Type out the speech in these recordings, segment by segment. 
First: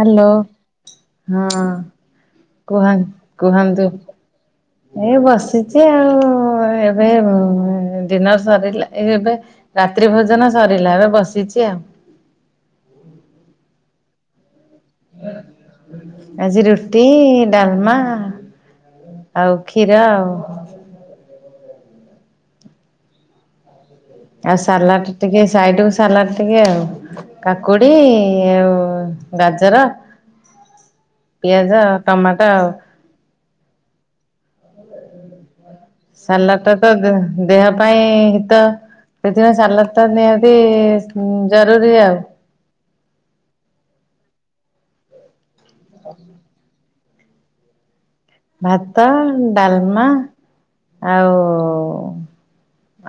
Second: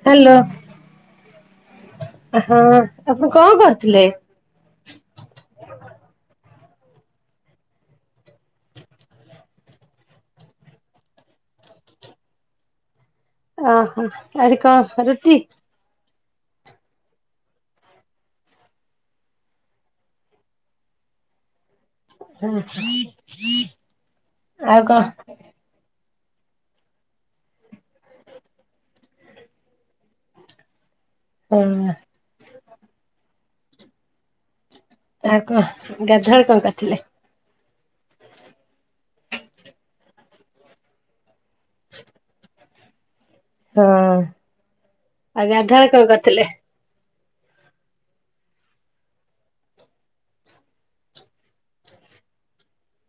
Hello ହଁ ହଁ କୁହନ୍ ଆପଣ କଣ କୁହନ୍ତୁ। କରୁଥିଲେ? ଏଇ ବସିଛି ଆଉ। ଏବେ ଡିିନର୍ ସରିଲା ଏ ଏବେ ରାତ୍ରି ଭୋଜନ ସରିଲା ଏବେ ବସିଚି ଆଉ। ଅ ହଁ ଆଜି କଣ ରୁଟି? ଆଜି ରୁଟି ଡାଲମା ଆଉ କ୍ଷୀର ଆଉ। [unintelligible] ଆଉ ସାଲାଟ୍ ଟିକେ ଆଇଟିକୁ ସାଲାଟ୍ ଟିକେ ଆଉ କାକୁଡି ଆଉ ଗାଜର। [inaudible] ପିଆଜ ଟମାଟ ଆଉ। ସାଲାଡ ଟା ତ [unintelligible] ଦେହ ପାଇଁ ହିତ ସେଥିପାଇଁ ସାଲାଟ୍ ତା ନିହାତି ଜରୁରୀ ଆଉ। ହଁ ଆଉ [unintelligible] କଣ କରିଥିଲେ? ଭାତ ଡାଲମା ଆଉ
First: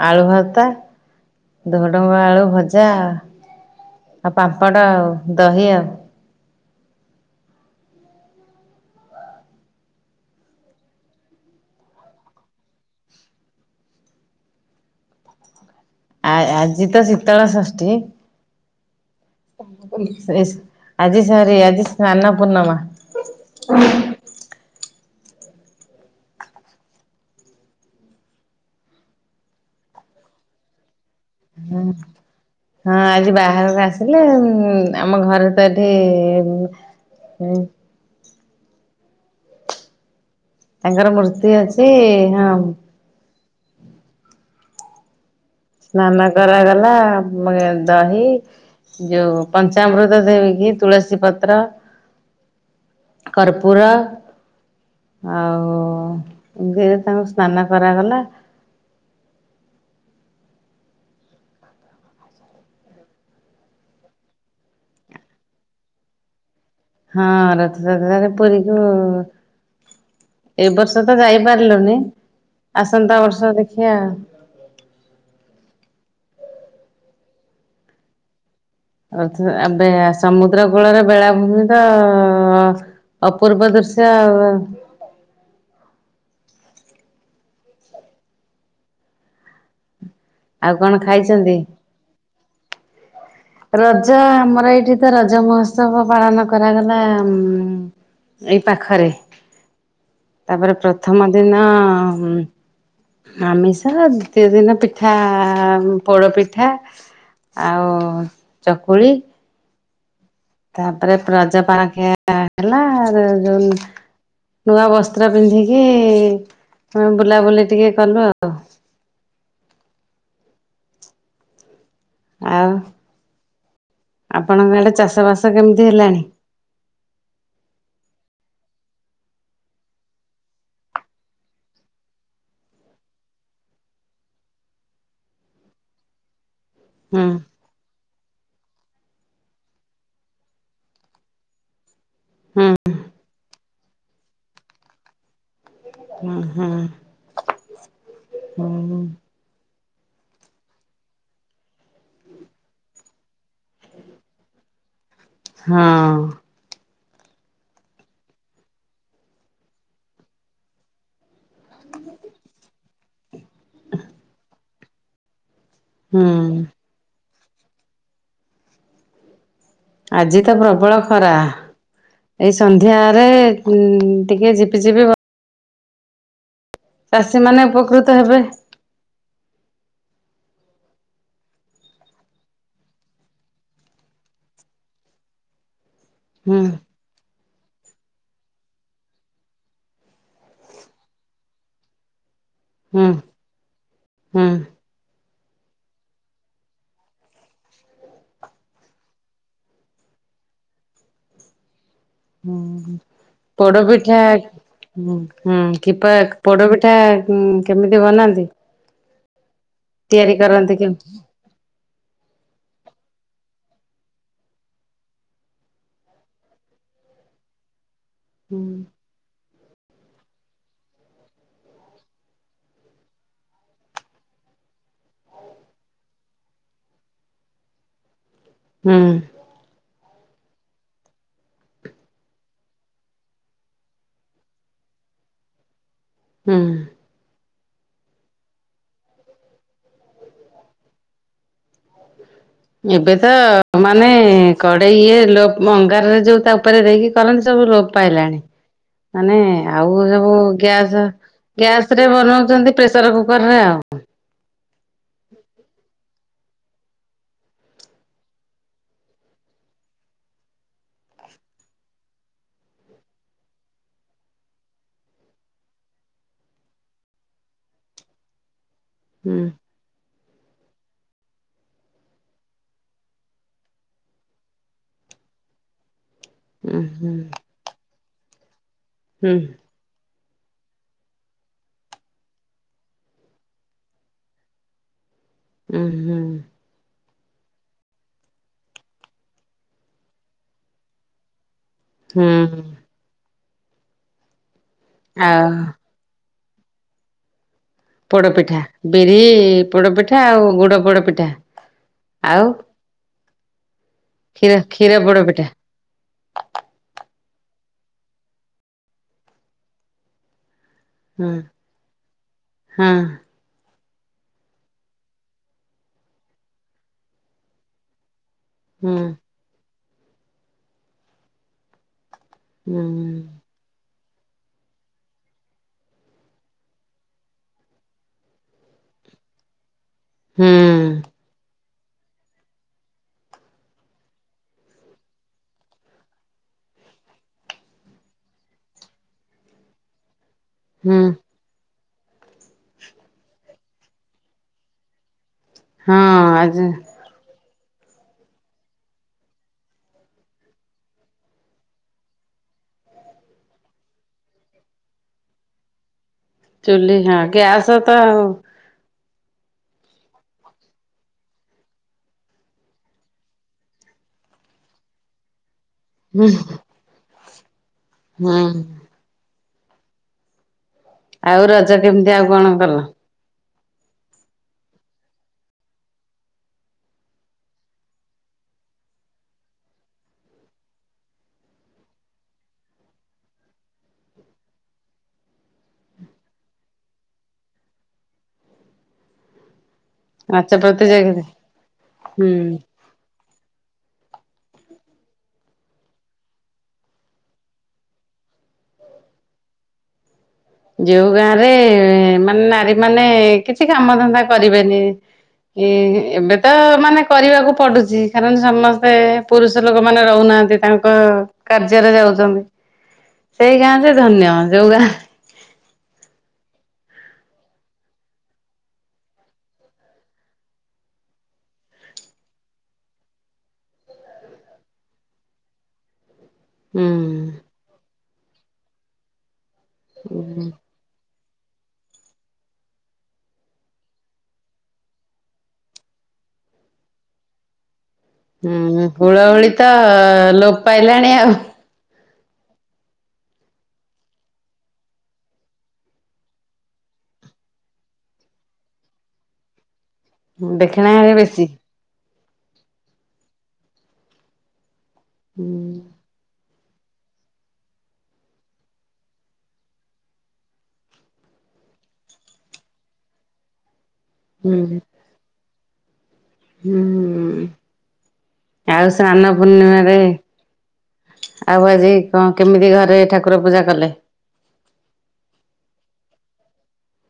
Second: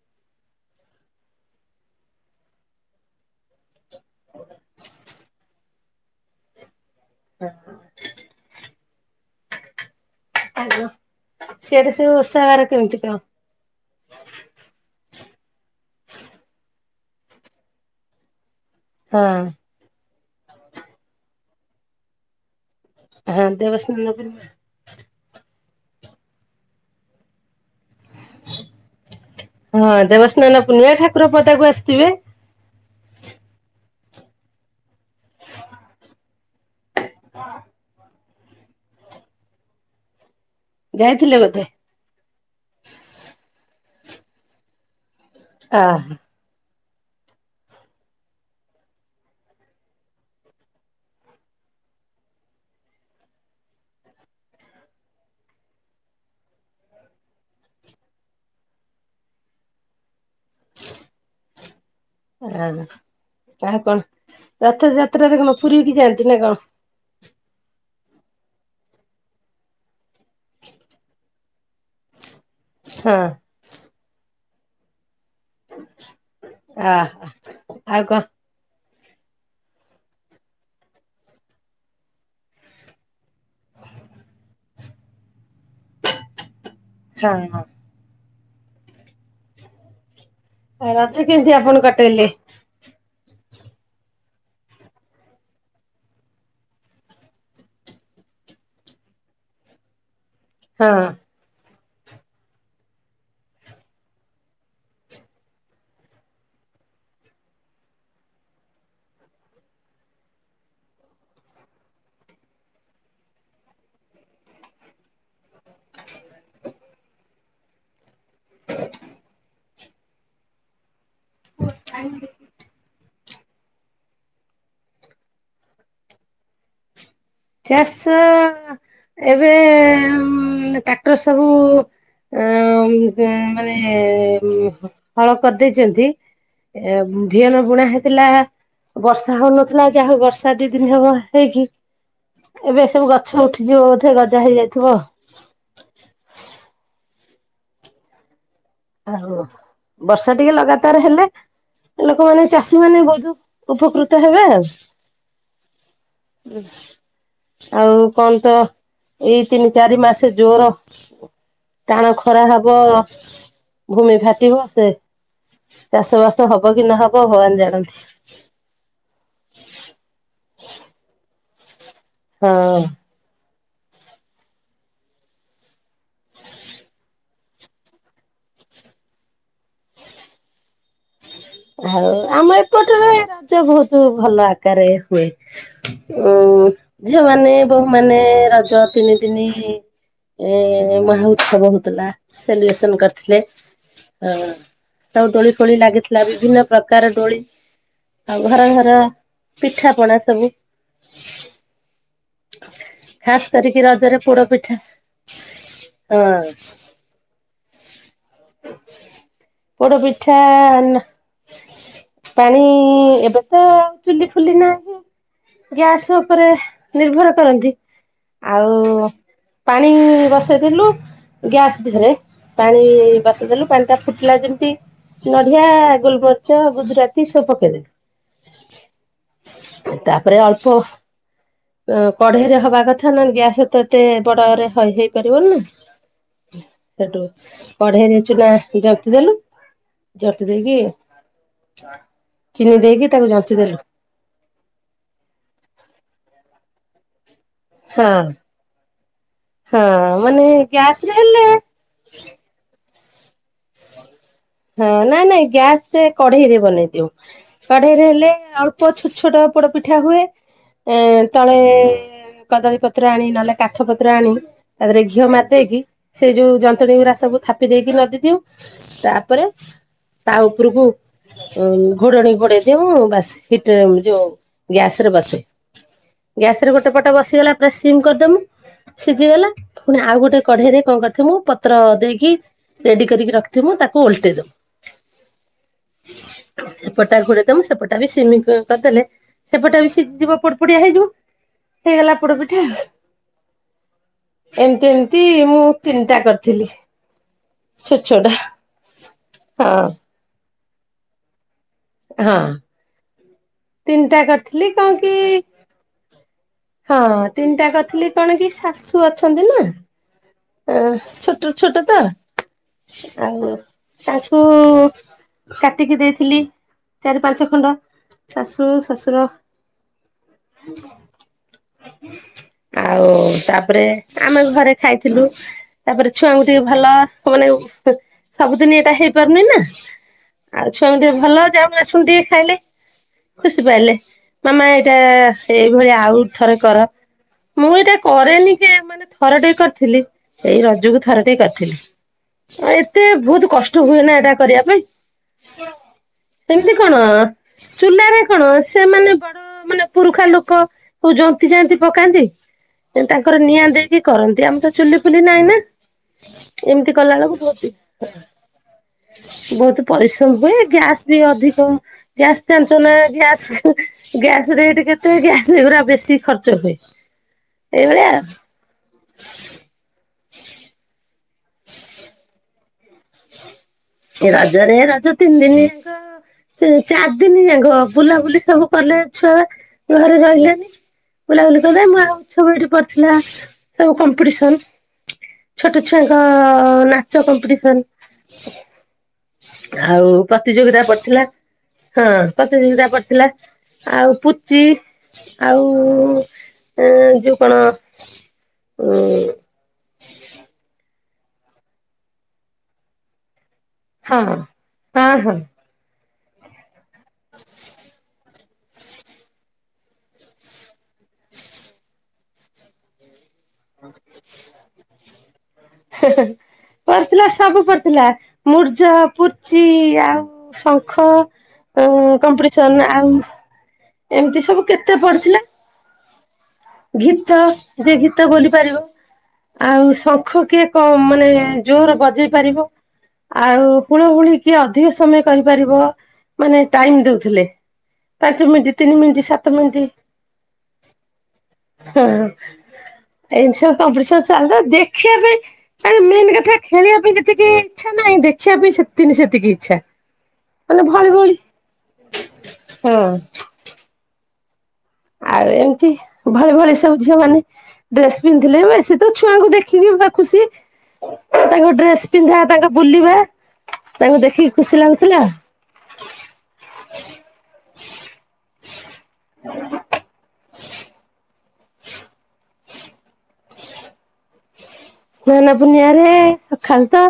ଆଳୁ ଭତ୍ତା ଧୋଡଙ୍ଗ ଆଳୁ ଭଜା। ଆଉ ପାମ୍ପଡ ଆଉ ଦହି ଆଉ। [unintelligible] [unintelligible] ସିଏବି ସେଇ ଓଷାବାର କେମିତି କଣ? ଆ ଆଜି ତ ଶୀତଳ ଷଷ୍ଠୀ। ହଁ। ଏସ ଆଜି ସରି ଆଜି ସ୍ନାନ ପୂର୍ଣ୍ଣିମା। ହଁ ଦେବ ସ୍ନାନ ପୂର୍ଣ୍ଣିମା। ହଁ ଦେବସ୍ନାନ ପୂର୍ଣ୍ଣିମା ଠାକୁର ପଦାକୁ ଆସିଥିବେ? ହଁ ଆଜି ବାହାରକୁ ଆସିଲେ ଆମ ଘରେ ତ ଏଠି ତାଙ୍କର ଯାଇଥିଲେ ମୂର୍ତ୍ତି ବୋଧେ? ଅଛି ହଁ। ଓହୋ ସ୍ନାନ କରାଗଲା ଦହି ଯୋଉ ପଞ୍ଚାମୃତ ଦେଇକିି ତୁଳସୀ ପତ୍ର କର୍ପୁର। ଆଉ ଘିଅରେ ତାଙ୍କୁ ସ୍ନାନ କରାଗଲା। [inaudible] ଆଉ ଆଉ କଣ ରଥଯାତ୍ରାରେ କଣ ପୁରୀ କିି ଯାଆନ୍ତି ନା କଣ? ହଁ ରଥଯାତ୍ରା ରେ ପୁରୀକୁ ଏ ବର୍ଷ ତ ଯାଇପାରିଲୁନି ଆସନ୍ତା ହଁ। ବର୍ଷ ଦେଖିବା ଆଉ। ଆ ଆଉ କଣ? ଆ ଏବେ ସମୁଦ୍ର କୂଳରେ ବେଳାଭୂମି ତ ଅପୂର୍ବ ଦୃଶ୍ୟ ଆଉ। ହଁ ହଁ। ଆଉ କଣ ରଜ ଖାଇଛନ୍ତି? କେମିତି ଆପଣ କଟେଇଲେ? ରଜ ଆମର ଏଇଠି ତ ରଜ ମହୋତ୍ସବ ପାଳନ କରାଗଲା ଉ ଏଇ ପାଖରେ ତାପରେ ହଁ। ପ୍ରଥମ ଦିନ ଆମିଷ ଦ୍ୱତୀୟ ଦିନ ପିଠା ପୋଡ଼ପିଠା ଆଉ ଚକୁଳି। ତାପରେ ପ୍ରଜ ପାଣଖିଆ ହେଲା ଆ ଯୋଉ ନୂଆ ବସ୍ତ୍ର ପିନ୍ଧିକି ମ ବୁଲାବୁଲି ଟିକେ କଲୁ ଆଉ। ଆଛା [inaudible] ହ [unintelligible] ଆଉ ଆପଣଙ୍କ ଇଆଡ଼େ ଚାଷବାସ କେମିତି ହେଲାଣି? ଚାଷ ଏବେ ଟ୍ରାକ୍ଟର ସବୁ ଅ ମାନେ ହଳ କରିଦେଇଛନ୍ତି। ଏ ହୁଁ ଧିଅ ନ ଲୁଣା ହେଇଥିଲା ବର୍ଷା ହଉନଥିଲା ଯାହା ହଉ ବର୍ଷା ଦି ଦିନ ହବ ହେଇକି ହୁଁ ଏବେ ସବୁ ଗଛ ଉଠିଯିବ ବୋଧେ ଗଜା ହେଇଯାଇଥିବ। ହୁଁ ହୁଁ। ହୁଁ ବର୍ଷା ଟିକେ ଲଗାତାର ହେଲେ ଲୋକମାନେ ଚାଷୀ ମାନେ ବହୁତ ଉପକୃତ ହେବେ ଆଉ। ହଁ। ଆଉ କଣ ତ ଏଇ ତିନି ଚାରି ମାସେ ଜୋର ଟାଣ ଖରା ହବ। ଭୂମି ଫାଟିବ ସେ ଚାଷ ହୁଁ ବାସ ହବ କି ନହବ ଭଗବାନ ଜାଣନ୍ତି। ଆଜି ତ ପ୍ରବଳ ଖରା ଏଇ ହଁ ସନ୍ଧ୍ୟା ରେ ହୁଁ ଟିକେ ଜିପି ଯିପି ବ ଚାଷୀ ମାନେ ଉପକୃତ ହେବେ। ଆଉ ଆମ ଏପଟରେ ରଜ ବହୁତ ଭଲ ଆକାରରେ ହୁଏ। ଉ ହୁଁ। ଝିଅମାନେ ବୋହୂ ମାନ ରଜ ତିନି ଦିନି ଏ ମମି [unintelligible] ସେଲିବ୍ରେସନ ହୁଁ କରିଥିଲେ ଅ ହୁଁ ସଉ ଦୋଳି ଫୋଳି ଲାଗି ବିଭିନ୍ନ ପ୍ରକାର ଦୋଳି ଆଉ ଘର ଘର ପିଠାପଣା ସବୁ ହୁଁ ହୁଁ ଖାସ କରିକି ପୋଡ଼ ରଜରେ ପିଠା ପୋଡ ପିଠା ହୁଁ ହୁଁ କିପା ହଁ ପୋଡପି ତ କେମିତି ବନାନ୍ତି! ପୋଡ଼ ତିଆରି ପିଠା କରନ୍ତି କି ନ ହୁଁ ପାଣି ଏବେ ତ ଚୁଲି ଫୁଲି ନାହିଁ ଯେ ଗ୍ୟାସ ଉପରେ ନିର୍ଭର କରନ୍ତି। ଆଉ ପାଣି ବସେଇଥିଲୁ ଗ୍ୟାସ୍ ଦିହରେ ପାଣି ବସେଇ ଦେଲୁ ପାଣି ଟା ଫୁଟିଲା ଯେମତି ନଢ଼ିଆ ଆ ଗୋଲମରିଚ ଗୁଦୁରାତି ସବୁ ପକେଇଦେବେ। ହୁଁ। ତାପରେ ଅଳପ କଢ଼େଇରେ ହବା କଥା ନହେଲେ ଗ୍ୟାସ ରେ ତ ଏତେ ବଡ଼ ରେ ହେଇ ପାରିବନି ନା? ହୁଁ। ସେଟୁ କଢେ଼ଇ ରେ ଚୁନା ଜନ୍ତି ଦେଲୁ ଜନ୍ତି ଦେଇକି ଚିନି ଦେଇକି ଏବେ ତ ତାକୁ ଜନ୍ତି ଦେଲୁ। ମାନେ କଡ଼େଇ ଇଏ ଲୋପ ଅଙ୍ଗାରରେ ଯୋଉ ତା ଉପରେ ଦେଇକି କରନ୍ତି ସବୁ ଲୋପ୍ ହଁ ପାଇଲାଣି ମାନେ ହଁ ଆଉ ସବୁ ମାନେ ଗ୍ୟାସ ରେ ହେଲେ ଗ୍ୟାସ୍ ରେ ବନାଉଛନ୍ତି ପ୍ରେସର କୁକର୍ ରେ ଆଉ ହଁ ନାଇଁ ନାଇଁ ଗ୍ୟାସ ସେ କଢ଼େଇ ରେ ବନେଇ ଦିଉ। କଢେ଼ଇରେ ହେଲେ ଅଳ୍ପ ଛୋଟ ଛୋଟ ପୋଡ଼ ପିଠା ହୁଏ ଏ ତଳେ କଦଳୀପତ୍ର ଆଣିକି ନହେଲେ କାଠ ପତ୍ର ଆଣିବେ ତାପରେ ଘିଅ ମାରିଦେଇକି ସେଇ ଯୋଉ ଯନ୍ତଣୀ ଗୁୁରା ସବୁ ଥାପି ଦେଇକି ନଦୀ ଦିଉ ତା ହୁଁ ଉପରେ ତା ଉପୁରୁକୁ ଘୋଡ଼ଣି ଘୋଡ଼େଇ ବାସ ହିଟ ଯୋଉ ଗ୍ୟାସ ରେ ବାସେ ଗ୍ୟାସ ରେ ହୁଁ ଗୋଟେ ପଟ ହୁଁ ବସିଗଲା ପୁରା ସିମ୍ କରିଦମୁ ହୁଁ ସିଝିଗଲା ପୁଣି ଆଉ ଗୋଟେ କଢେଇରେ କଣ କରିଥିବୁ ପତ୍ର ଦେଇକି ରେଡି କରିକି ରଖି ମୁ ତାକୁ ଓଲଟାଇଦେବୁ ହୁଁ ହୁଁ [unintelligible] ସେପଟା ଘୋରେଦବ ସେପଟା ବି ସିମି କରିଦେଲେ ସେପଟେ ବି ସିଝି ଯିବ ପୋଡ ପଡିଆ ହେଇଯିବ ହେଇଗଲା ହୁଁ ପୋଡପିଠି ଏମିତି ଏମିତି ଆଉ ମୁଁ ତିନିଟା କରିଥିଲି ଛୋଟ ଛୋଟ ପୋଡପିଠା ବିରି ହଁ ପୋଡପିଠା ଆଉ ଗୁଡ ପୋଡପିଠା ଆଉ ହଁ ତିନିଟା କ୍ଷୀର କରିଥିଲି କ୍ଷୀର କଣ କି ପୋଡପିଠା ହଁ ତିନ୍ଟା କରିଥିଲି କଣ କି ଶାଶୁ ଅଛନ୍ତି ନା ଏ ହୁଁ ଛୋଟ ଛୋଟ ତ ହଁ ଆଉ ତାଙ୍କୁ କାଟିକି ଦେଇଥିଲି ଚାରି ପାଞ୍ଚ ଖଣ୍ଡ ଶାଶୁ ହୁଁ ଶଶୁର ହୁଁ ଆଉ ତାପରେ ଆମେ ଘରେ ଖାଇଥିଲୁ ତାପରେ ଛୁଆଙ୍କୁ ଟିକେ ଭଲ ମାନେ ସବୁଦିନ୍ ଏଇଟା ହେଇପାରୁନି ନା ହୁଁ ଆଉ ଛୁଆ ଟିକେ ଭଲ ଯାସୁଣୁ ଟିକେ ଖାଇଲେ ଖୁସି ପାଇିଲେ ମାମା ଏଇଟା ଏଇଭଳି ଆଉ ଥରେ କର ମୁଁ ଏଇଟା କରେନି ଯେ ମାନେ ଥର ଟେ କରିଥିଲି ଏଇ ହୁଁ ରଜକୁ ଥରେ ଟିକେ କରିଥିଲି ଏତେ ବହୁତ କଷ୍ଟ ହୁଏ ନା ଏଇଟା କରିବା ପାଇଁ ହଁ ଆଜ୍ ହଁ ଚୁଲାରେ କ କଣ ସେମାନେ ବଡ ମାନେ ପୁରୁଖା ଲୋକ କୋଉ ଜନ୍ତୁ ଜାନ୍ତି ପକାନ୍ତି ତାଙ୍କର ନିଆଁ ଦେଇକି କରନ୍ତି ଆମ ତ ଚୁଲି ଫୁଲି ନଇ ନା ଏମିତି ଚୁଲି ହଁ କଲା ବେଳକୁ ଗ୍ୟାସ ତ ବ ଆଉ ବହୁତ ପରିଶ୍ରମ ହୁଏ ଗ୍ୟାଶ୍ ବି ଅଧିକ ଗ୍ୟାଶ୍ ଜଞ୍ଚୁ ନା ଗ୍ୟାସ୍ ଗ୍ୟାଶ୍ ରେଟ୍ କେତେ ଗ୍ୟାସ୍ ଏଗଡା ବେଶୀ ବେଶୀ ହୁଁ ଖର୍ଚ୍ଚ ହୁଏ ଏଇଭଳିଆ ହୁଁ ଆଉ ରଜ କେମିତି ଆଉ କଣ କଲ ଏ ରଜରେ ରଜା ତନିଦିନ୍ ଯାକ ସେ ଚାରି ଦିନ୍ ଯାକ ବୁଲାବୁଲି ସବୁ କଲେ ଛୁଆ ଘରେ ରହିଲେନି ବୁଲାବୁଲି କଲେ ମହାଉତ୍ସବ ଏଇଠି ପଢଥିଲା ସବୁ କମ୍ପିଟିସନ ଛୋଟ ଛୁଆଙ୍କ ନାଚ କମ୍ପିଟିସନ ଆଉ ପ୍ରତିଯୋଗିତା ପଡ଼ିଥିଲା ହଁ ହୁଁ ପ୍ରତିଯୋଗିତା ପଡ଼ି ଥିଲା ଆଉ ପୁଚି ଆଉ ଯୋଉ କଣ ହୁଁ ଯୋଉ ଗାଁ ରେ ମାନେ ନାରୀ ମାନେ କିଛି କାମ ଧନ୍ଦା କରିବେନି ହଁ ହଁ ଏ ଏବେ ତ ମାନେ କରିବାକୁ ପଡୁଛି କାରଣ ସମସ୍ତେ ପୁରୁଷ ଲୋକ ମାନେ ରହୁନାହାନ୍ତି ତାଙ୍କ ତାଙ୍କ କାର୍ଯ୍ୟରେ ଯାଉଛନ୍ତି ସେଇ ଗାଁ ଯେ ଧନ୍ୟ ଯୋଉ ଗାଁ ହେଁ ହେଁ ପଡ଼ିଥିଲା ସବୁ ପଡ଼ିଥିଲା ମୂର୍ଜ ପୁଚି ଆଉ ଶଙ୍ଖ ଆଉ କମ୍ପିଟିସନ ଆଉ ଏମିତି ସବୁ କେତେ ପଡ଼ିଥିଲା ଘିତ ଯେ ଘିତା ବୋଲି ପାରିବ ଆଉ ଶଙ୍ଖ ହୁଁ କିଏ କ ମାନେ ଜୋରେ ବଜେଇ ପାରିବ ଆଉ ହୁଳୁ ହୁଳି କିଏ ଅଧିକ ସମୟ କହିପାରିବ। ମାନେ ଟାଇମ ଦଉଥିଲେ। ପାଞ୍ଚ ମିନିଟ ହୁଁ ତିନି ମିନିଟ ହୁଳହୁଳି ସାତ ତ ମିନିଟ ଲୋପ ପାଇଲାଣି ଆଉ। ହଁ ଏମିତି ସବୁ କମ୍ପିଟିସନ୍ ଚାଲେ ଦେଖିବା ପାଇଁ ଆ ମେନ୍ କଥା ଖେଳିବା ପାଇଁ ଯେତିକି ଇଛା ନାହିଁ ଦେଖିବା ପାଇଁ ସେତିି ସେତିକି ଇଚ୍ଛା। ମାନେ ଦେଖିଣାରେ ଭଳି ଭଳି ବେଶୀ। ହଁ। ହୁଁ ଆଉ ଏମିତି ଭଳି ଭଳି ସବୁ ଝିଅ ମାନ ଡ୍ରେସ୍ ପିନ୍ଧଥିଲେ ବେଶୀତ ଛୁଆଙ୍କୁ ଦେଖିକି ପୁରାଖସି ତାଙ୍କ ଡ୍ରେସ ପିନ୍ଧା ତାଙ୍କ ବୁଲିବା ତାଙ୍କୁ ଦେଖିକି ହୁଁ ଖୁସି ଲାଗୁଥିଲା। ହୁଁ ଆଉ ସ୍ନାନ ପୂର୍ଣ୍ଣିମାରେ ଆଉ ଆଜି କଣ କେମିତି ଘରେ ଠାକୁର ପୂଜା କଲେ? ସ୍ନାନ ପୂର୍ଣ୍ଣିମାରେ ସକାଳେ ତ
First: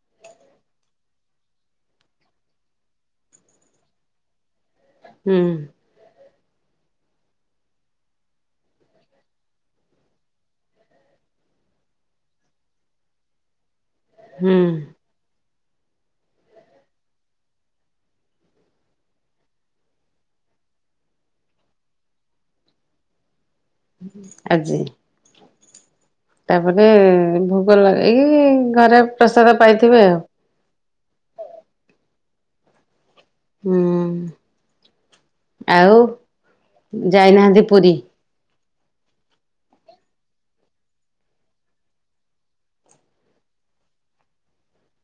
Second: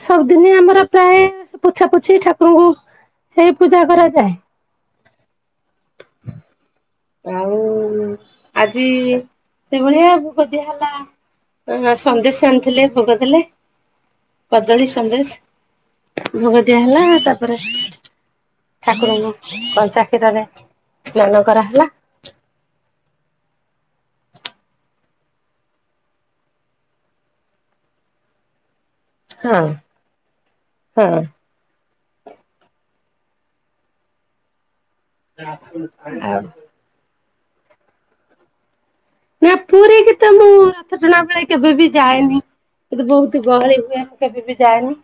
ସବୁଦିନି ଆମର ପ୍ରାୟ ପୋଛା ପୋଛି ଠାକୁରଙ୍କୁ ହେଇ ପୂଜା କରାଯାଏ। ହୁଁ। ଆଉ ଆଜି ସେଭଳିଆ ଭୋଗ ଦିଆ ହେଲା। ଅ ସନ୍ଦେଶ ଆଣିଥିଲେ ଭୋଗ ଦେଲେ ହୁଁ କଦଳୀ, ସନ୍ଦେଶ। ଭୋଗ ଦିଆ ହେଲା ତାପରେ ଠାକୁରଙ୍କୁ କଞ୍ଚା କ୍ଷୀରରେ ସ୍ନାନ କରାହେଲା। ଆଜି। ତାପରେ ଭୋଇ ଲଗେଇକି ଘରେ ପ୍ରସାଦ ହଁ ପାଇଥିବେ ଆଉ। ହଁ। ହୁଁ। ଆଉ [unintelligible] ଯାଇନାହାନ୍ତି ପୁରୀ? ନା ପୁରୀକିତ ମୁଁ ରଥ ଟଣା ବେଳେ କେବେ ବି ଯାଏନି। ଏତେ ବହୁତ ଗହଳି ହୁଏ। ମୁଁ କେବେ ବି ଯାଏନି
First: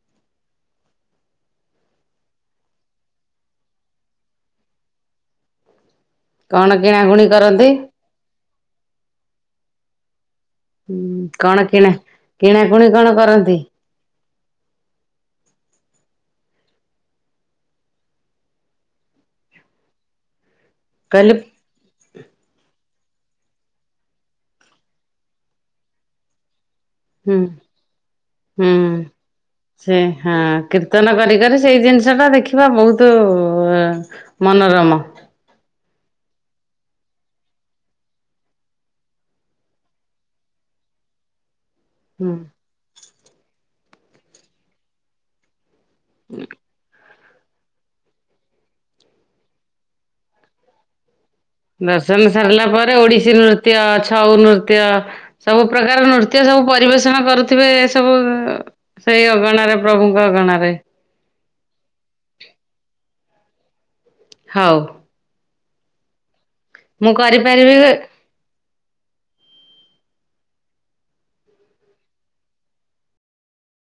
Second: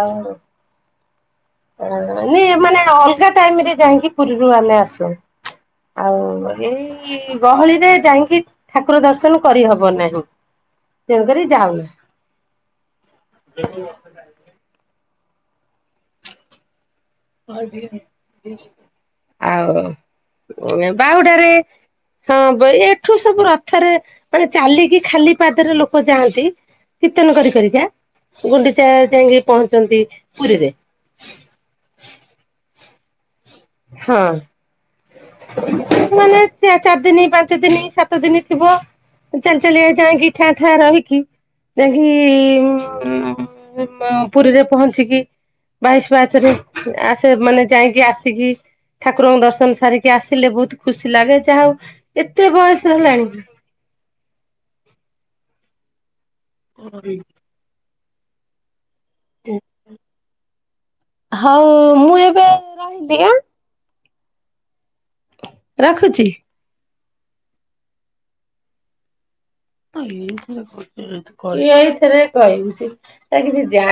ଆଉ।। ନାଇ ମାନେ ଅଲଗା ଟାଇମରେ ଯାଇକି ପୁରୀରୁ ଆମେ ଆସୁ। ଆଉ କଣ କିଣାକୁଣି ଏଇ କରନ୍ତି? ଗହଳିରେ ଯାଇକି ଠାକୁର ଦର୍ଶନ କରିହବ ନାହିଁ। ହୁଁ ତେଣୁକରି କଁ ଯାଉନୁ। କିଣା କିଣା କିଣାକୁଣି କଣ କରନ୍ତି? ଆଉ କହିଲି? ବାହୁଡ଼ାରେ ହଁ ବାଇ ଏଠୁ ସବୁ ରଥରେ ମାନେ ଚାଲିକି ଖାଲି ପାଦରେ ଲୋକ ଯାଆନ୍ତି। କୀର୍ତ୍ତନ ହୁଁ କରିକରିକା ଗୁଣ୍ଡିଚା ହୁଁ। ଯାଇକି ସେ ପହଞ୍ଚନ୍ତି ହଁ ପୁରୀରେ। କୀର୍ତ୍ତନ କରି କରି ସେଇ ଜିନିଷଟା ଦେଖିବା ବହୁତ ହଁ। ମନରମ। ମାନେ ଚାରି ଦିନ, ପାଞ୍ଚ ଦିନ, ସାତ ଦିନ ଥିବ ଚାଲି ଚାଲିବା ଯାଇକି ଠାଁ ଠାଁ ରହିକି ଯାଇକି ହୁଁ ଉମ୍ ଅ ବ ପୁରୀରେ ପହଞ୍ଚିକି ବାଇଶି ପାହାଚରେ ଆସେ ମାନେ ଯାଇକି ଆସିକି ଠାକୁରଙ୍କୁ ଦର୍ଶନ ସାରିକି ଆସିଲେ ବହୁତ ଖୁସି ଲାଗେ ଯାହା ହଉ ଦର୍ଶନ ଏତେ ସାରିଲା ପରେ ବୟସ ଓଡିଶୀ ହେଲାଣି ନୃତ୍ୟ ଛଉ ନୃତ୍ୟ ସବୁ ପ୍ରକାର ନୃତ୍ୟ ସବୁ ପରିବେଷଣ କରୁ ଥିବେ ଏ ସବୁ ସେଇ ଅଗଣାରେ ପ୍ରଭୁଙ୍କ ଅଗଣାରେ। ହଉ ମୁଁ ଏବେ ରହିଲି ଆ? ହଉ। ରଖୁଚି। ମୁଁ କରିପାରିବି ଏବେ ଏଇଥିରେ କହିବି କି କାହିଁକି ମୁଁ ଜା